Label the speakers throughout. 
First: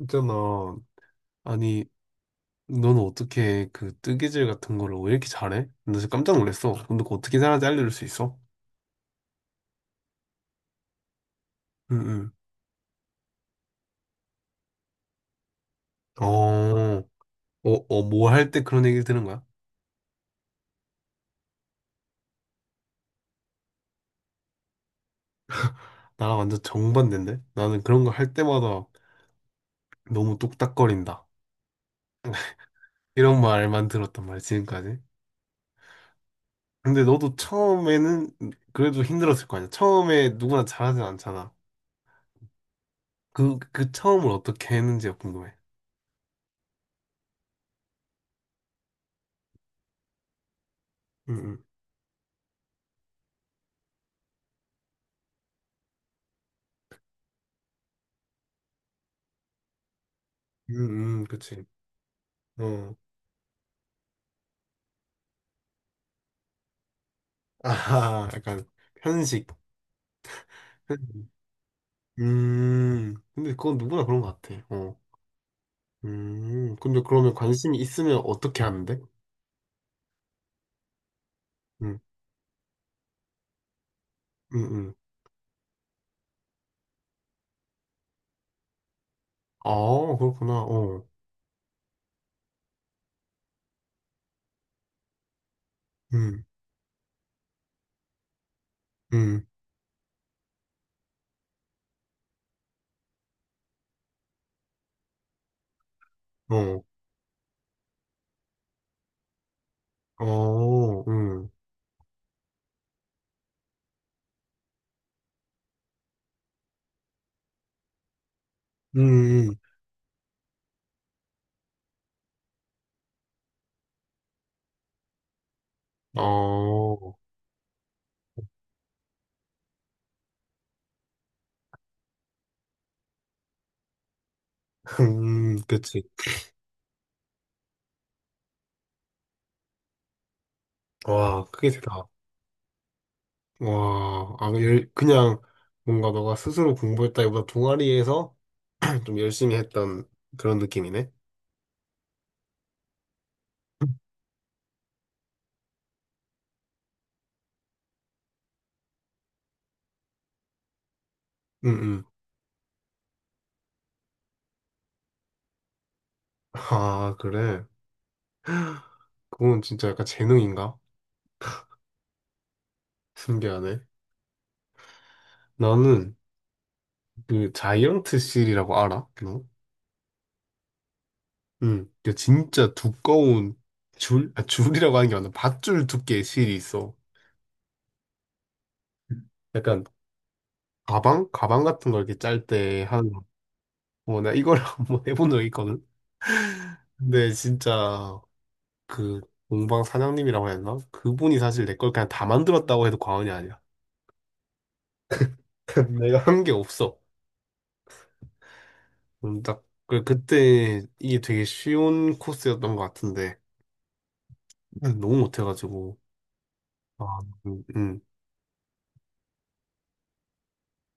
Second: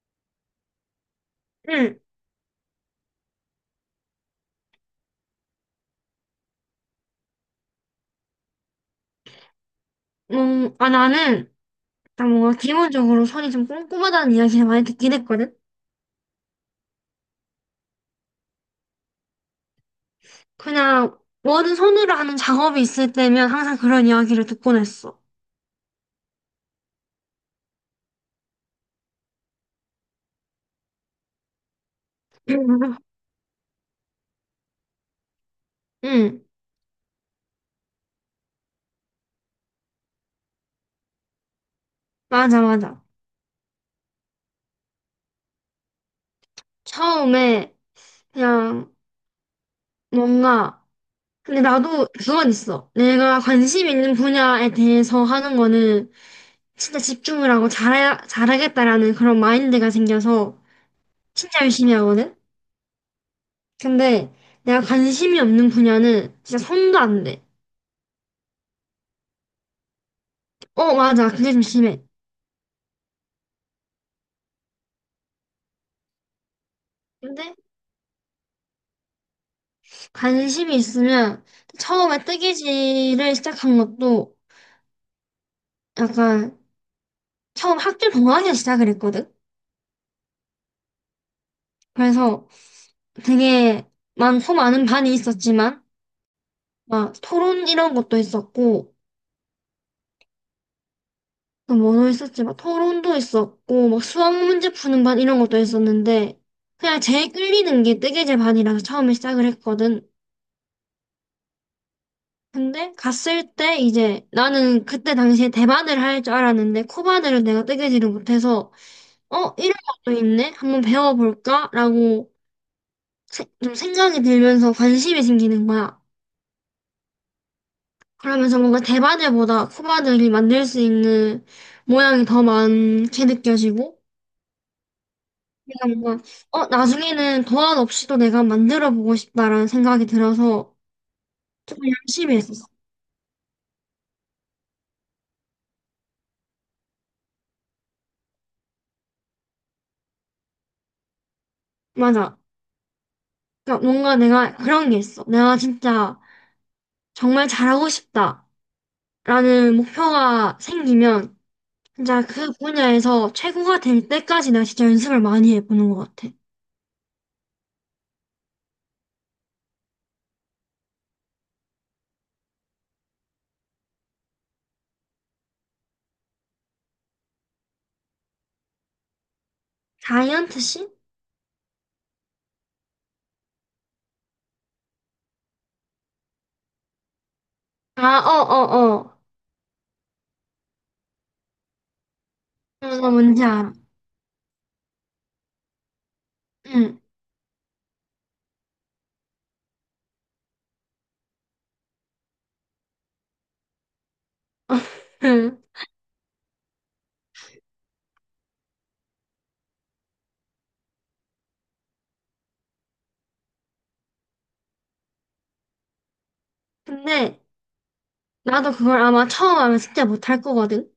Speaker 1: 있잖아. 아니,
Speaker 2: 응,
Speaker 1: 너는 어떻게 그 뜨개질 같은 거를 왜 이렇게 잘해? 나 진짜 깜짝 놀랐어. 근데 그거 어떻게 잘하는지 알려줄 수 있어?
Speaker 2: 아, 나는,
Speaker 1: 응,
Speaker 2: 일단
Speaker 1: 응.
Speaker 2: 뭔가 기본적으로 손이 좀 꼼꼼하다는 이야기를 많이 듣긴 했거든?
Speaker 1: 어, 어, 어, 뭐 할 때 그런 얘기를 들은 거야?
Speaker 2: 그냥, 뭐든 손으로 하는 작업이 있을 때면 항상 그런 이야기를 듣곤 했어.
Speaker 1: 나랑 완전 정반대인데? 나는 그런 거 할 때마다 너무 뚝딱거린다. 이런 말만 들었단 말이야, 지금까지.
Speaker 2: 응,
Speaker 1: 근데 너도 처음에는 그래도 힘들었을 거 아니야? 처음에 누구나 잘하진 않잖아.
Speaker 2: 맞아, 맞아.
Speaker 1: 그 처음을 어떻게 했는지가 궁금해.
Speaker 2: 처음에, 그냥, 뭔가,
Speaker 1: 응,
Speaker 2: 근데
Speaker 1: 응.
Speaker 2: 나도 그건 있어. 내가 관심 있는 분야에 대해서 하는 거는 진짜 집중을 하고 잘해, 잘하겠다라는 그런 마인드가 생겨서
Speaker 1: 응, 응,
Speaker 2: 진짜
Speaker 1: 그치.
Speaker 2: 열심히 하거든?
Speaker 1: 어.
Speaker 2: 근데, 내가 관심이 없는 분야는 진짜 손도 안 돼.
Speaker 1: 아하, 약간. 편식.
Speaker 2: 어, 맞아. 그게 좀 심해.
Speaker 1: 근데 그건 누구나 그런 것 같아. 어. 근데 그러면
Speaker 2: 근데
Speaker 1: 관심이 있으면 어떻게 하는데?
Speaker 2: 관심이 있으면
Speaker 1: 음,
Speaker 2: 처음에 뜨개질을 시작한 것도
Speaker 1: 음, 음.
Speaker 2: 약간 처음 학교 동아리에 시작을 했거든.
Speaker 1: 아, 그렇구나. 어,
Speaker 2: 그래서 되게 많고 많은 반이 있었지만
Speaker 1: 음,
Speaker 2: 막 토론 이런 것도 있었고
Speaker 1: 음,
Speaker 2: 또 뭐도 있었지, 막 토론도 있었고 막 수학 문제 푸는 반 이런 것도 있었는데
Speaker 1: 어,
Speaker 2: 그냥 제일 끌리는 게 뜨개질 반이라서 처음에 시작을 했거든.
Speaker 1: 어,
Speaker 2: 근데 갔을 때 이제 나는 그때 당시에 대바늘 할 줄 알았는데 코바늘은 내가 뜨개질을 못해서,
Speaker 1: 음,
Speaker 2: 어
Speaker 1: 음.
Speaker 2: 이런 것도 있네, 한번 배워볼까라고 좀 생각이 들면서 관심이 생기는 거야.
Speaker 1: 어,
Speaker 2: 그러면서 뭔가 대바늘보다 코바늘이 만들 수 있는 모양이 더 많게 느껴지고, 내가
Speaker 1: 그치.
Speaker 2: 뭔가 어 나중에는 도안 없이도 내가 만들어 보고 싶다라는 생각이 들어서
Speaker 1: 와, 그게
Speaker 2: 조금
Speaker 1: 대다.
Speaker 2: 열심히 했었어.
Speaker 1: 와, 아, 그냥 뭔가 너가 스스로 공부했다기보다 동아리에서 좀 열심히 했던 그런 느낌이네.
Speaker 2: 맞아. 그러니까 뭔가 내가 그런 게 있어. 내가 진짜 정말 잘하고 싶다라는 목표가 생기면
Speaker 1: 응 응.
Speaker 2: 진짜 그 분야에서 최고가 될 때까지 내가 진짜 연습을 많이 해보는 것 같아.
Speaker 1: 아, 그래. 그건 진짜 약간 재능인가? 신기하네. 나는 그 자이언트 실이라고 알아? 너?
Speaker 2: 다이언트 씬?
Speaker 1: 응. 그 진짜 두꺼운 줄, 아, 줄이라고 하는 게 맞나? 밧줄 두께의 실이 있어.
Speaker 2: 아, 어, 어, 어.
Speaker 1: 약간 가방? 가방 같은 걸 이렇게 짤 때
Speaker 2: 어, 나
Speaker 1: 하는 거.
Speaker 2: 뭔지 알아.
Speaker 1: 어, 나 이걸 한번 해본 적이 있거든?
Speaker 2: 응.
Speaker 1: 근데 진짜 그 공방 사장님이라고 해야 되나? 그분이 사실 내 걸 그냥 다 만들었다고 해도 과언이 아니야. 내가 한 게 없어. 딱. 그때 이게 되게 쉬운 코스였던 것 같은데 너무 못해가지고. 아,
Speaker 2: 근데
Speaker 1: 음, 음.
Speaker 2: 나도 그걸 아마 처음 하면 진짜 못할 거거든.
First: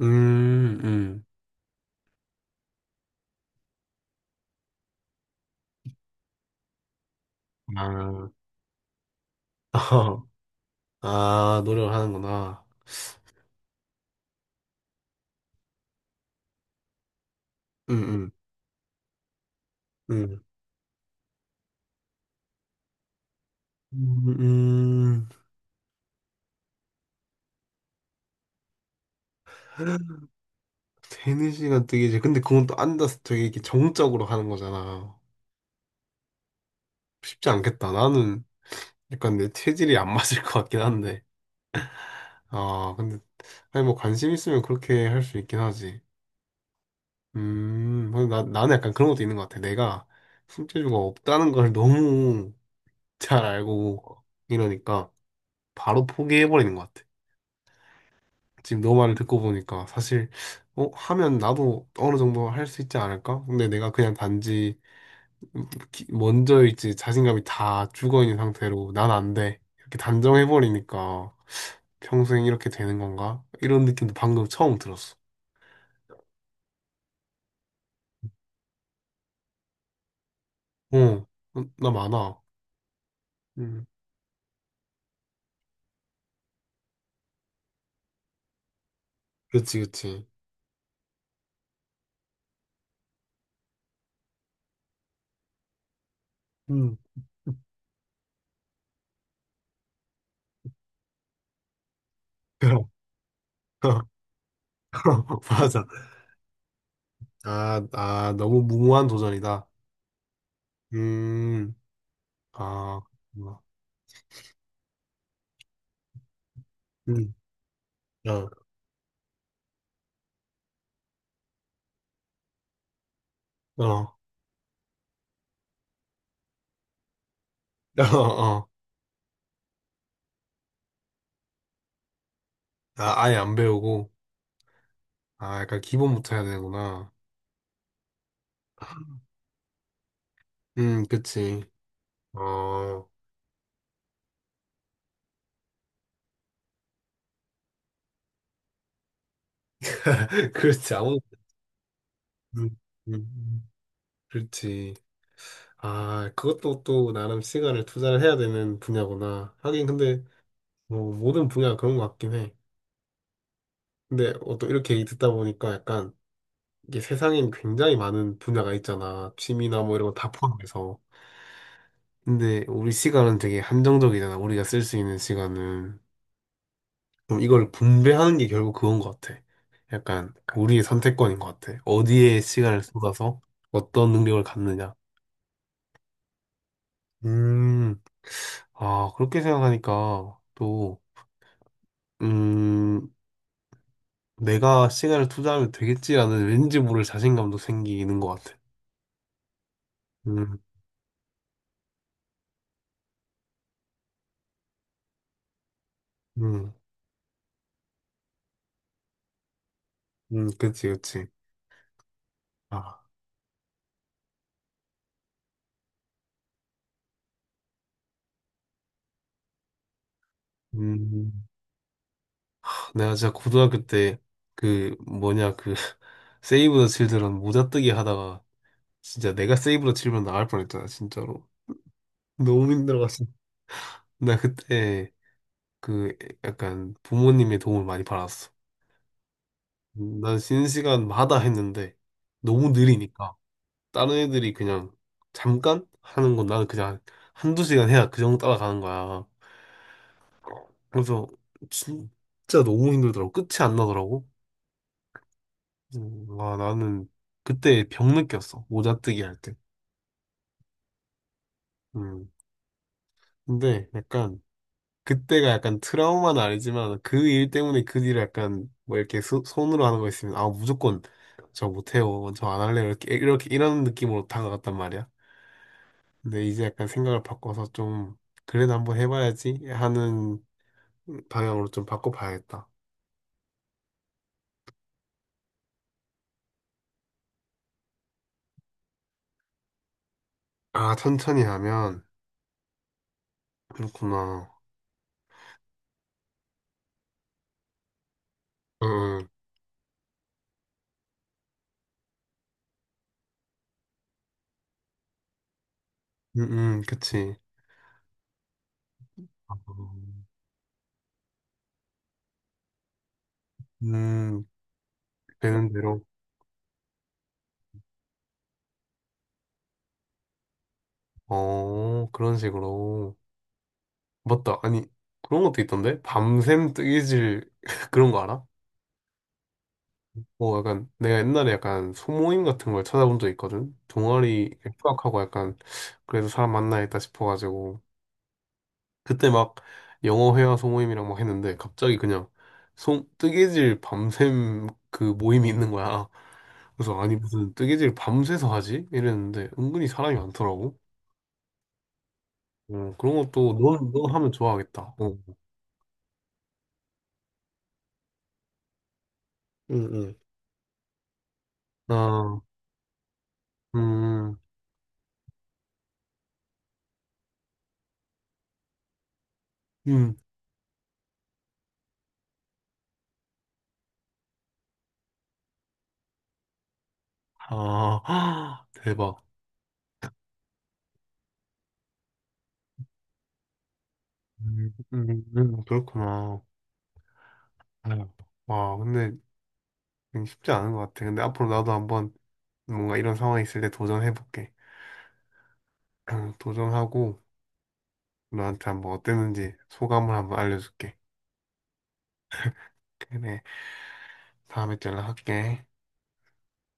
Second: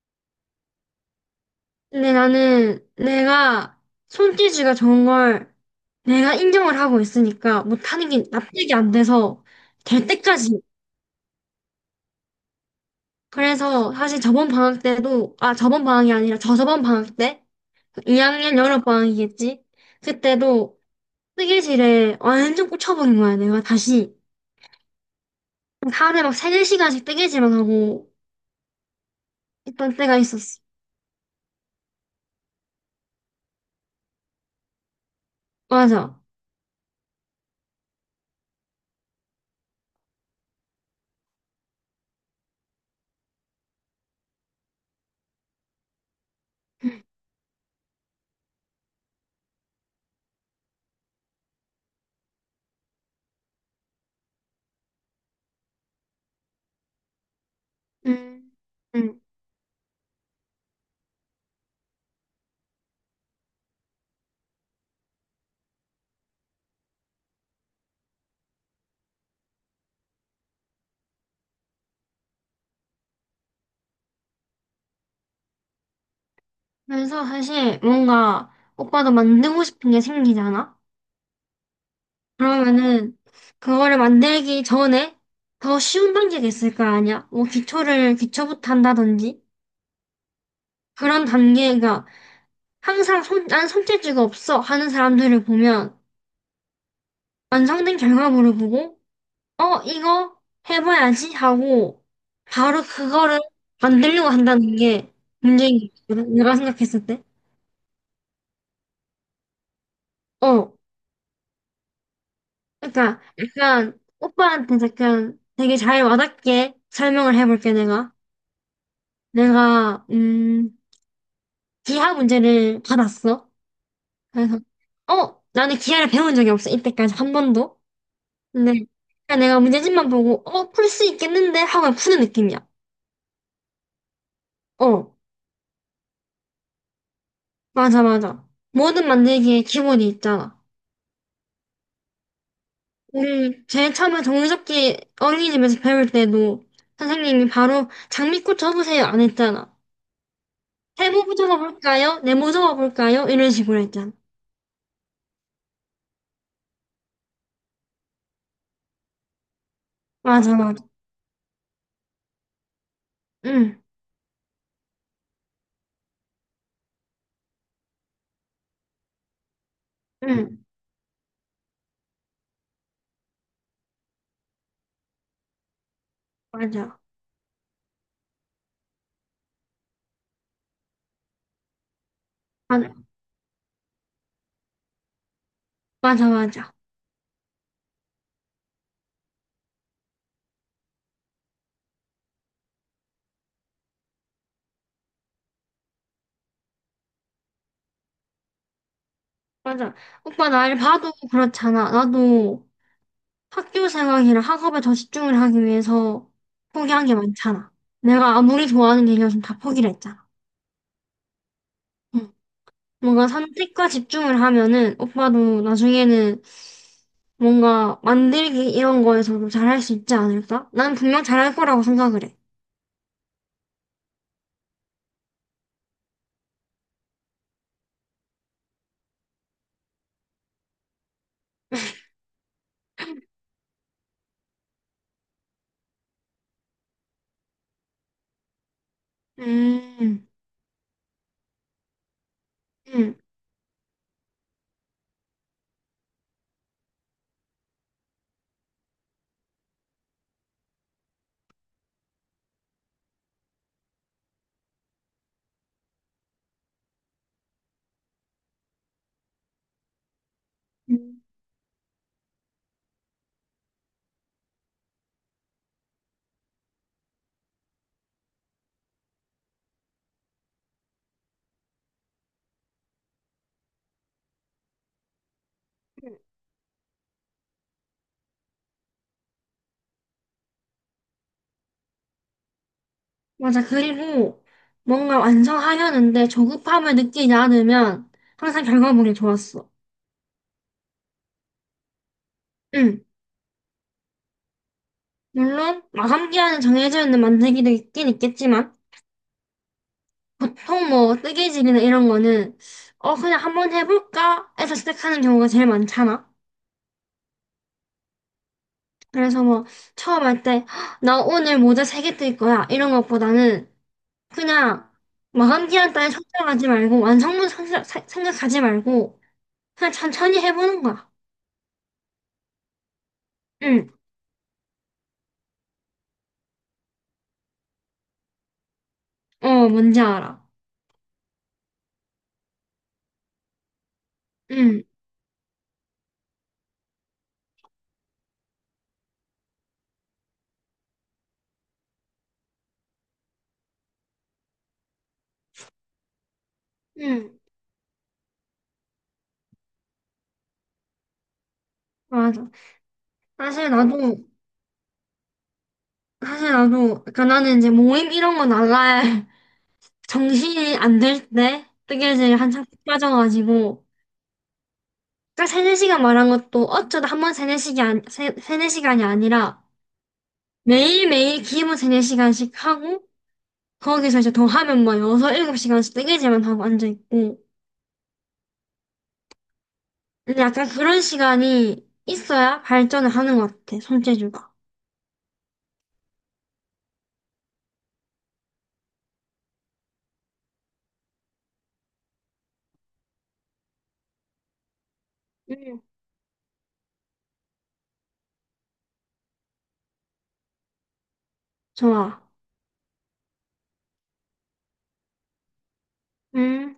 Speaker 1: 음, 음.
Speaker 2: 근데 나는 내가 손재주가 좋은 걸 내가 인정을 하고 있으니까 못하는 게
Speaker 1: 아,
Speaker 2: 납득이 안 돼서 될 때까지.
Speaker 1: 아, 노력을 하는구나.
Speaker 2: 그래서 사실 저번 방학 때도, 아, 저번 방학이 아니라 저저번 방학 때?
Speaker 1: 음, 음,
Speaker 2: 2학년 여름 방학이겠지?
Speaker 1: 음.
Speaker 2: 그때도 뜨개질에 완전 꽂혀버린 거야, 내가 다시.
Speaker 1: 음, 음.
Speaker 2: 하루에 막 3, 4시간씩 뜨개질만 하고 있던 때가 있었어.
Speaker 1: 되는 시간 되게, 근데 그건 또 앉아서 되게 이렇게 정적으로 하는 거잖아.
Speaker 2: 맞아.
Speaker 1: 쉽지 않겠다. 나는 약간 내 체질이 안 맞을 것 같긴 한데. 아, 근데, 아니, 뭐 관심 있으면 그렇게 할 수 있긴 하지. 근데 나는 약간 그런 것도 있는 것 같아. 내가 손재주가 없다는 걸 너무 잘 알고 이러니까 바로 포기해버리는 것 같아.
Speaker 2: 음,
Speaker 1: 지금 너 말을
Speaker 2: 음.
Speaker 1: 듣고 보니까 사실 하면 나도 어느 정도 할 수 있지 않을까? 근데 내가 그냥 단지 먼저일지 자신감이 다 죽어 있는 상태로 난 안 돼. 이렇게 단정해 버리니까 평생 이렇게 되는 건가? 이런 느낌도 방금 처음 들었어.
Speaker 2: 그래서 사실 뭔가 오빠도 만들고 싶은 게 생기잖아?
Speaker 1: 어, 어, 나 많아.
Speaker 2: 그러면은
Speaker 1: 음,
Speaker 2: 그거를 만들기 전에 더 쉬운 단계가 있을 거 아니야? 뭐 기초를, 기초부터 한다든지?
Speaker 1: 그렇지, 그렇지.
Speaker 2: 그런 단계가, 항상 손, 난 손재주가 없어 하는 사람들을 보면
Speaker 1: 음,
Speaker 2: 완성된 결과물을 보고 어, 이거 해봐야지 하고 바로
Speaker 1: 그럼.
Speaker 2: 그거를 만들려고 한다는 게 문제인
Speaker 1: 맞아.
Speaker 2: 것 같거든. 내가 생각했을 때.
Speaker 1: 아, 아, 너무 무모한 도전이다.
Speaker 2: 어,
Speaker 1: 음, 아,
Speaker 2: 그러니까
Speaker 1: 음,
Speaker 2: 약간 오빠한테 약간 되게 잘 와닿게 설명을 해볼게 내가.
Speaker 1: 어,
Speaker 2: 내가 기하 문제를 받았어.
Speaker 1: 어,
Speaker 2: 그래서 어, 나는 기하를 배운 적이 없어 이때까지 한 번도.
Speaker 1: 어, 어.
Speaker 2: 근데 그냥 내가 문제집만 보고 어, 풀 수 있겠는데 하고 그냥 푸는 느낌이야.
Speaker 1: 아, 아예 안 배우고,
Speaker 2: 어,
Speaker 1: 아, 약간 기본부터 해야 되는구나.
Speaker 2: 맞아, 맞아. 뭐든 만들기에 기본이 있잖아.
Speaker 1: 그치. 어,
Speaker 2: 우리 제일 처음에 종이접기 어린이집에서 배울 때도 선생님이 바로 장미꽃 접으세요 안 했잖아.
Speaker 1: 그렇지.
Speaker 2: 세모 접어볼까요? 네모
Speaker 1: 음,
Speaker 2: 접어볼까요? 이런
Speaker 1: 음,
Speaker 2: 식으로 했잖아.
Speaker 1: 그렇지. 아, 그것도 또 나름 시간을 투자를 해야 되는 분야구나. 하긴 근데,
Speaker 2: 맞아, 맞아.
Speaker 1: 뭐, 모든 분야가 그런 것 같긴 해.
Speaker 2: 응,
Speaker 1: 근데, 또 이렇게 얘기 듣다 보니까 약간, 이게 세상엔 굉장히 많은 분야가 있잖아. 취미나 뭐 이런 거 다
Speaker 2: 응,
Speaker 1: 포함해서. 근데, 우리 시간은 되게 한정적이잖아. 우리가 쓸 수 있는 시간은.
Speaker 2: 맞아.
Speaker 1: 그럼 이걸 분배하는 게 결국 그건 것 같아. 약간 우리의 선택권인 것 같아. 어디에 시간을
Speaker 2: 맞아,
Speaker 1: 쏟아서 어떤 능력을 갖느냐.
Speaker 2: 맞아, 맞아.
Speaker 1: 음, 아, 그렇게 생각하니까 또, 음, 내가 시간을 투자하면 되겠지라는 왠지 모를 자신감도 생기는 것 같아.
Speaker 2: 맞아. 오빠
Speaker 1: 음,
Speaker 2: 날 봐도 그렇잖아. 나도 학교 생활이랑 학업에 더 집중을 하기 위해서
Speaker 1: 음,
Speaker 2: 포기한 게 많잖아. 내가 아무리 좋아하는 일이어서 다 포기를 했잖아.
Speaker 1: 그치, 그치.
Speaker 2: 응.
Speaker 1: 아,
Speaker 2: 뭔가 선택과 집중을 하면은 오빠도 나중에는 뭔가 만들기 이런 거에서도 잘할 수 있지 않을까? 난 분명
Speaker 1: 음,
Speaker 2: 잘할 거라고 생각을 해.
Speaker 1: 내가 진짜 고등학교 때 그 뭐냐 그 세이브 더 칠드런 모자 뜨기 하다가 진짜 내가 세이브 더 칠드런 나갈 뻔했잖아, 진짜로. 너무 힘들어갔어. 나 그때 그 약간 부모님의 도움을 많이 받았어.
Speaker 2: 음,
Speaker 1: 난 쉬는 시간마다 했는데 너무
Speaker 2: 음,
Speaker 1: 느리니까 다른 애들이 그냥 잠깐 하는 건 나는 그냥 한두 시간 해야 그 정도 따라가는 거야. 그래서 진짜 너무 힘들더라고. 끝이 안 나더라고. 와 나는 그때 병 느꼈어. 모자 뜨기 할 때.
Speaker 2: 음.
Speaker 1: 음. 근데 약간 그때가 약간 트라우마는 아니지만 그 일 때문에 그 일을 약간 뭐 이렇게 손으로 하는 거 있으면 아 무조건 저 못해요 저 안 할래요 이렇게 이렇게 이런 느낌으로 다가갔단 말이야. 근데 이제 약간 생각을 바꿔서 좀 그래도 한번 해봐야지 하는 방향으로 좀 바꿔봐야겠다.
Speaker 2: 맞아. 그리고 뭔가 완성하려는데 조급함을 느끼지 않으면 항상 결과물이 좋았어.
Speaker 1: 아 천천히 하면
Speaker 2: 응.
Speaker 1: 그렇구나.
Speaker 2: 물론 마감기한은 정해져 있는 만들기도 있긴 있겠지만
Speaker 1: 응응
Speaker 2: 보통 뭐 뜨개질이나 이런 거는 어 그냥 한번 해볼까 해서 시작하는 경우가 제일 많잖아.
Speaker 1: 응응 그치.
Speaker 2: 그래서 뭐 처음 할 때 나 오늘 모자 3개 뜰 거야 이런 것보다는
Speaker 1: 음.
Speaker 2: 그냥 마감
Speaker 1: 되는
Speaker 2: 기한
Speaker 1: 대로.
Speaker 2: 따위 생각하지 말고 완성물 생각하지 말고 그냥 천천히 해보는 거야.
Speaker 1: 어, 그런 식으로.
Speaker 2: 응,
Speaker 1: 맞다. 아니, 그런 것도 있던데? 밤샘 뜨개질 그런 거 알아?
Speaker 2: 어 뭔지 알아.
Speaker 1: 뭐 약간 내가 옛날에 약간 소모임 같은 걸 찾아본 적 있거든? 동아리
Speaker 2: 응,
Speaker 1: 휴학하고 약간 그래서 사람 만나야겠다 싶어가지고 그때 막 영어 회화 소모임이랑 막 했는데 갑자기 그냥 뜨개질 밤샘 그 모임이 있는 거야. 그래서 아니
Speaker 2: 응,
Speaker 1: 무슨 뜨개질 밤새서 하지? 이랬는데 은근히 사람이 많더라고.
Speaker 2: 맞아.
Speaker 1: 어, 그런 것도
Speaker 2: 사실
Speaker 1: 넌,
Speaker 2: 나도
Speaker 1: 넌 하면 좋아하겠다. 어.
Speaker 2: 사실 나도. 그러니까 나는 이제 모임 이런 거 나갈
Speaker 1: 응, 응.
Speaker 2: 정신이 안 들 때 뜨개질
Speaker 1: 아,
Speaker 2: 한창 빠져가지고.
Speaker 1: 음,
Speaker 2: 딱 세네 시간 말한 것도 어쩌다 한 번 세네 시간, 세네 시간이 아니라
Speaker 1: 음,
Speaker 2: 매일매일 기본 세네 시간씩 하고 거기서 이제 더 하면 뭐 여섯, 일곱 시간씩 뜨개질만 하고 앉아있고.
Speaker 1: 아, 대박.
Speaker 2: 근데 약간 그런 시간이 있어야 발전을 하는 것 같아, 손재주가.
Speaker 1: 그렇구나. 아유, 와, 근데 쉽지 않은 것 같아. 근데 앞으로 나도 한번 뭔가 이런 상황이 있을 때 도전해볼게.
Speaker 2: 음.
Speaker 1: 도전하고 너한테 한번 어땠는지 소감을 한번 알려줄게.
Speaker 2: 좋아.
Speaker 1: 그래, 다음에 또 연락할게.
Speaker 2: 음.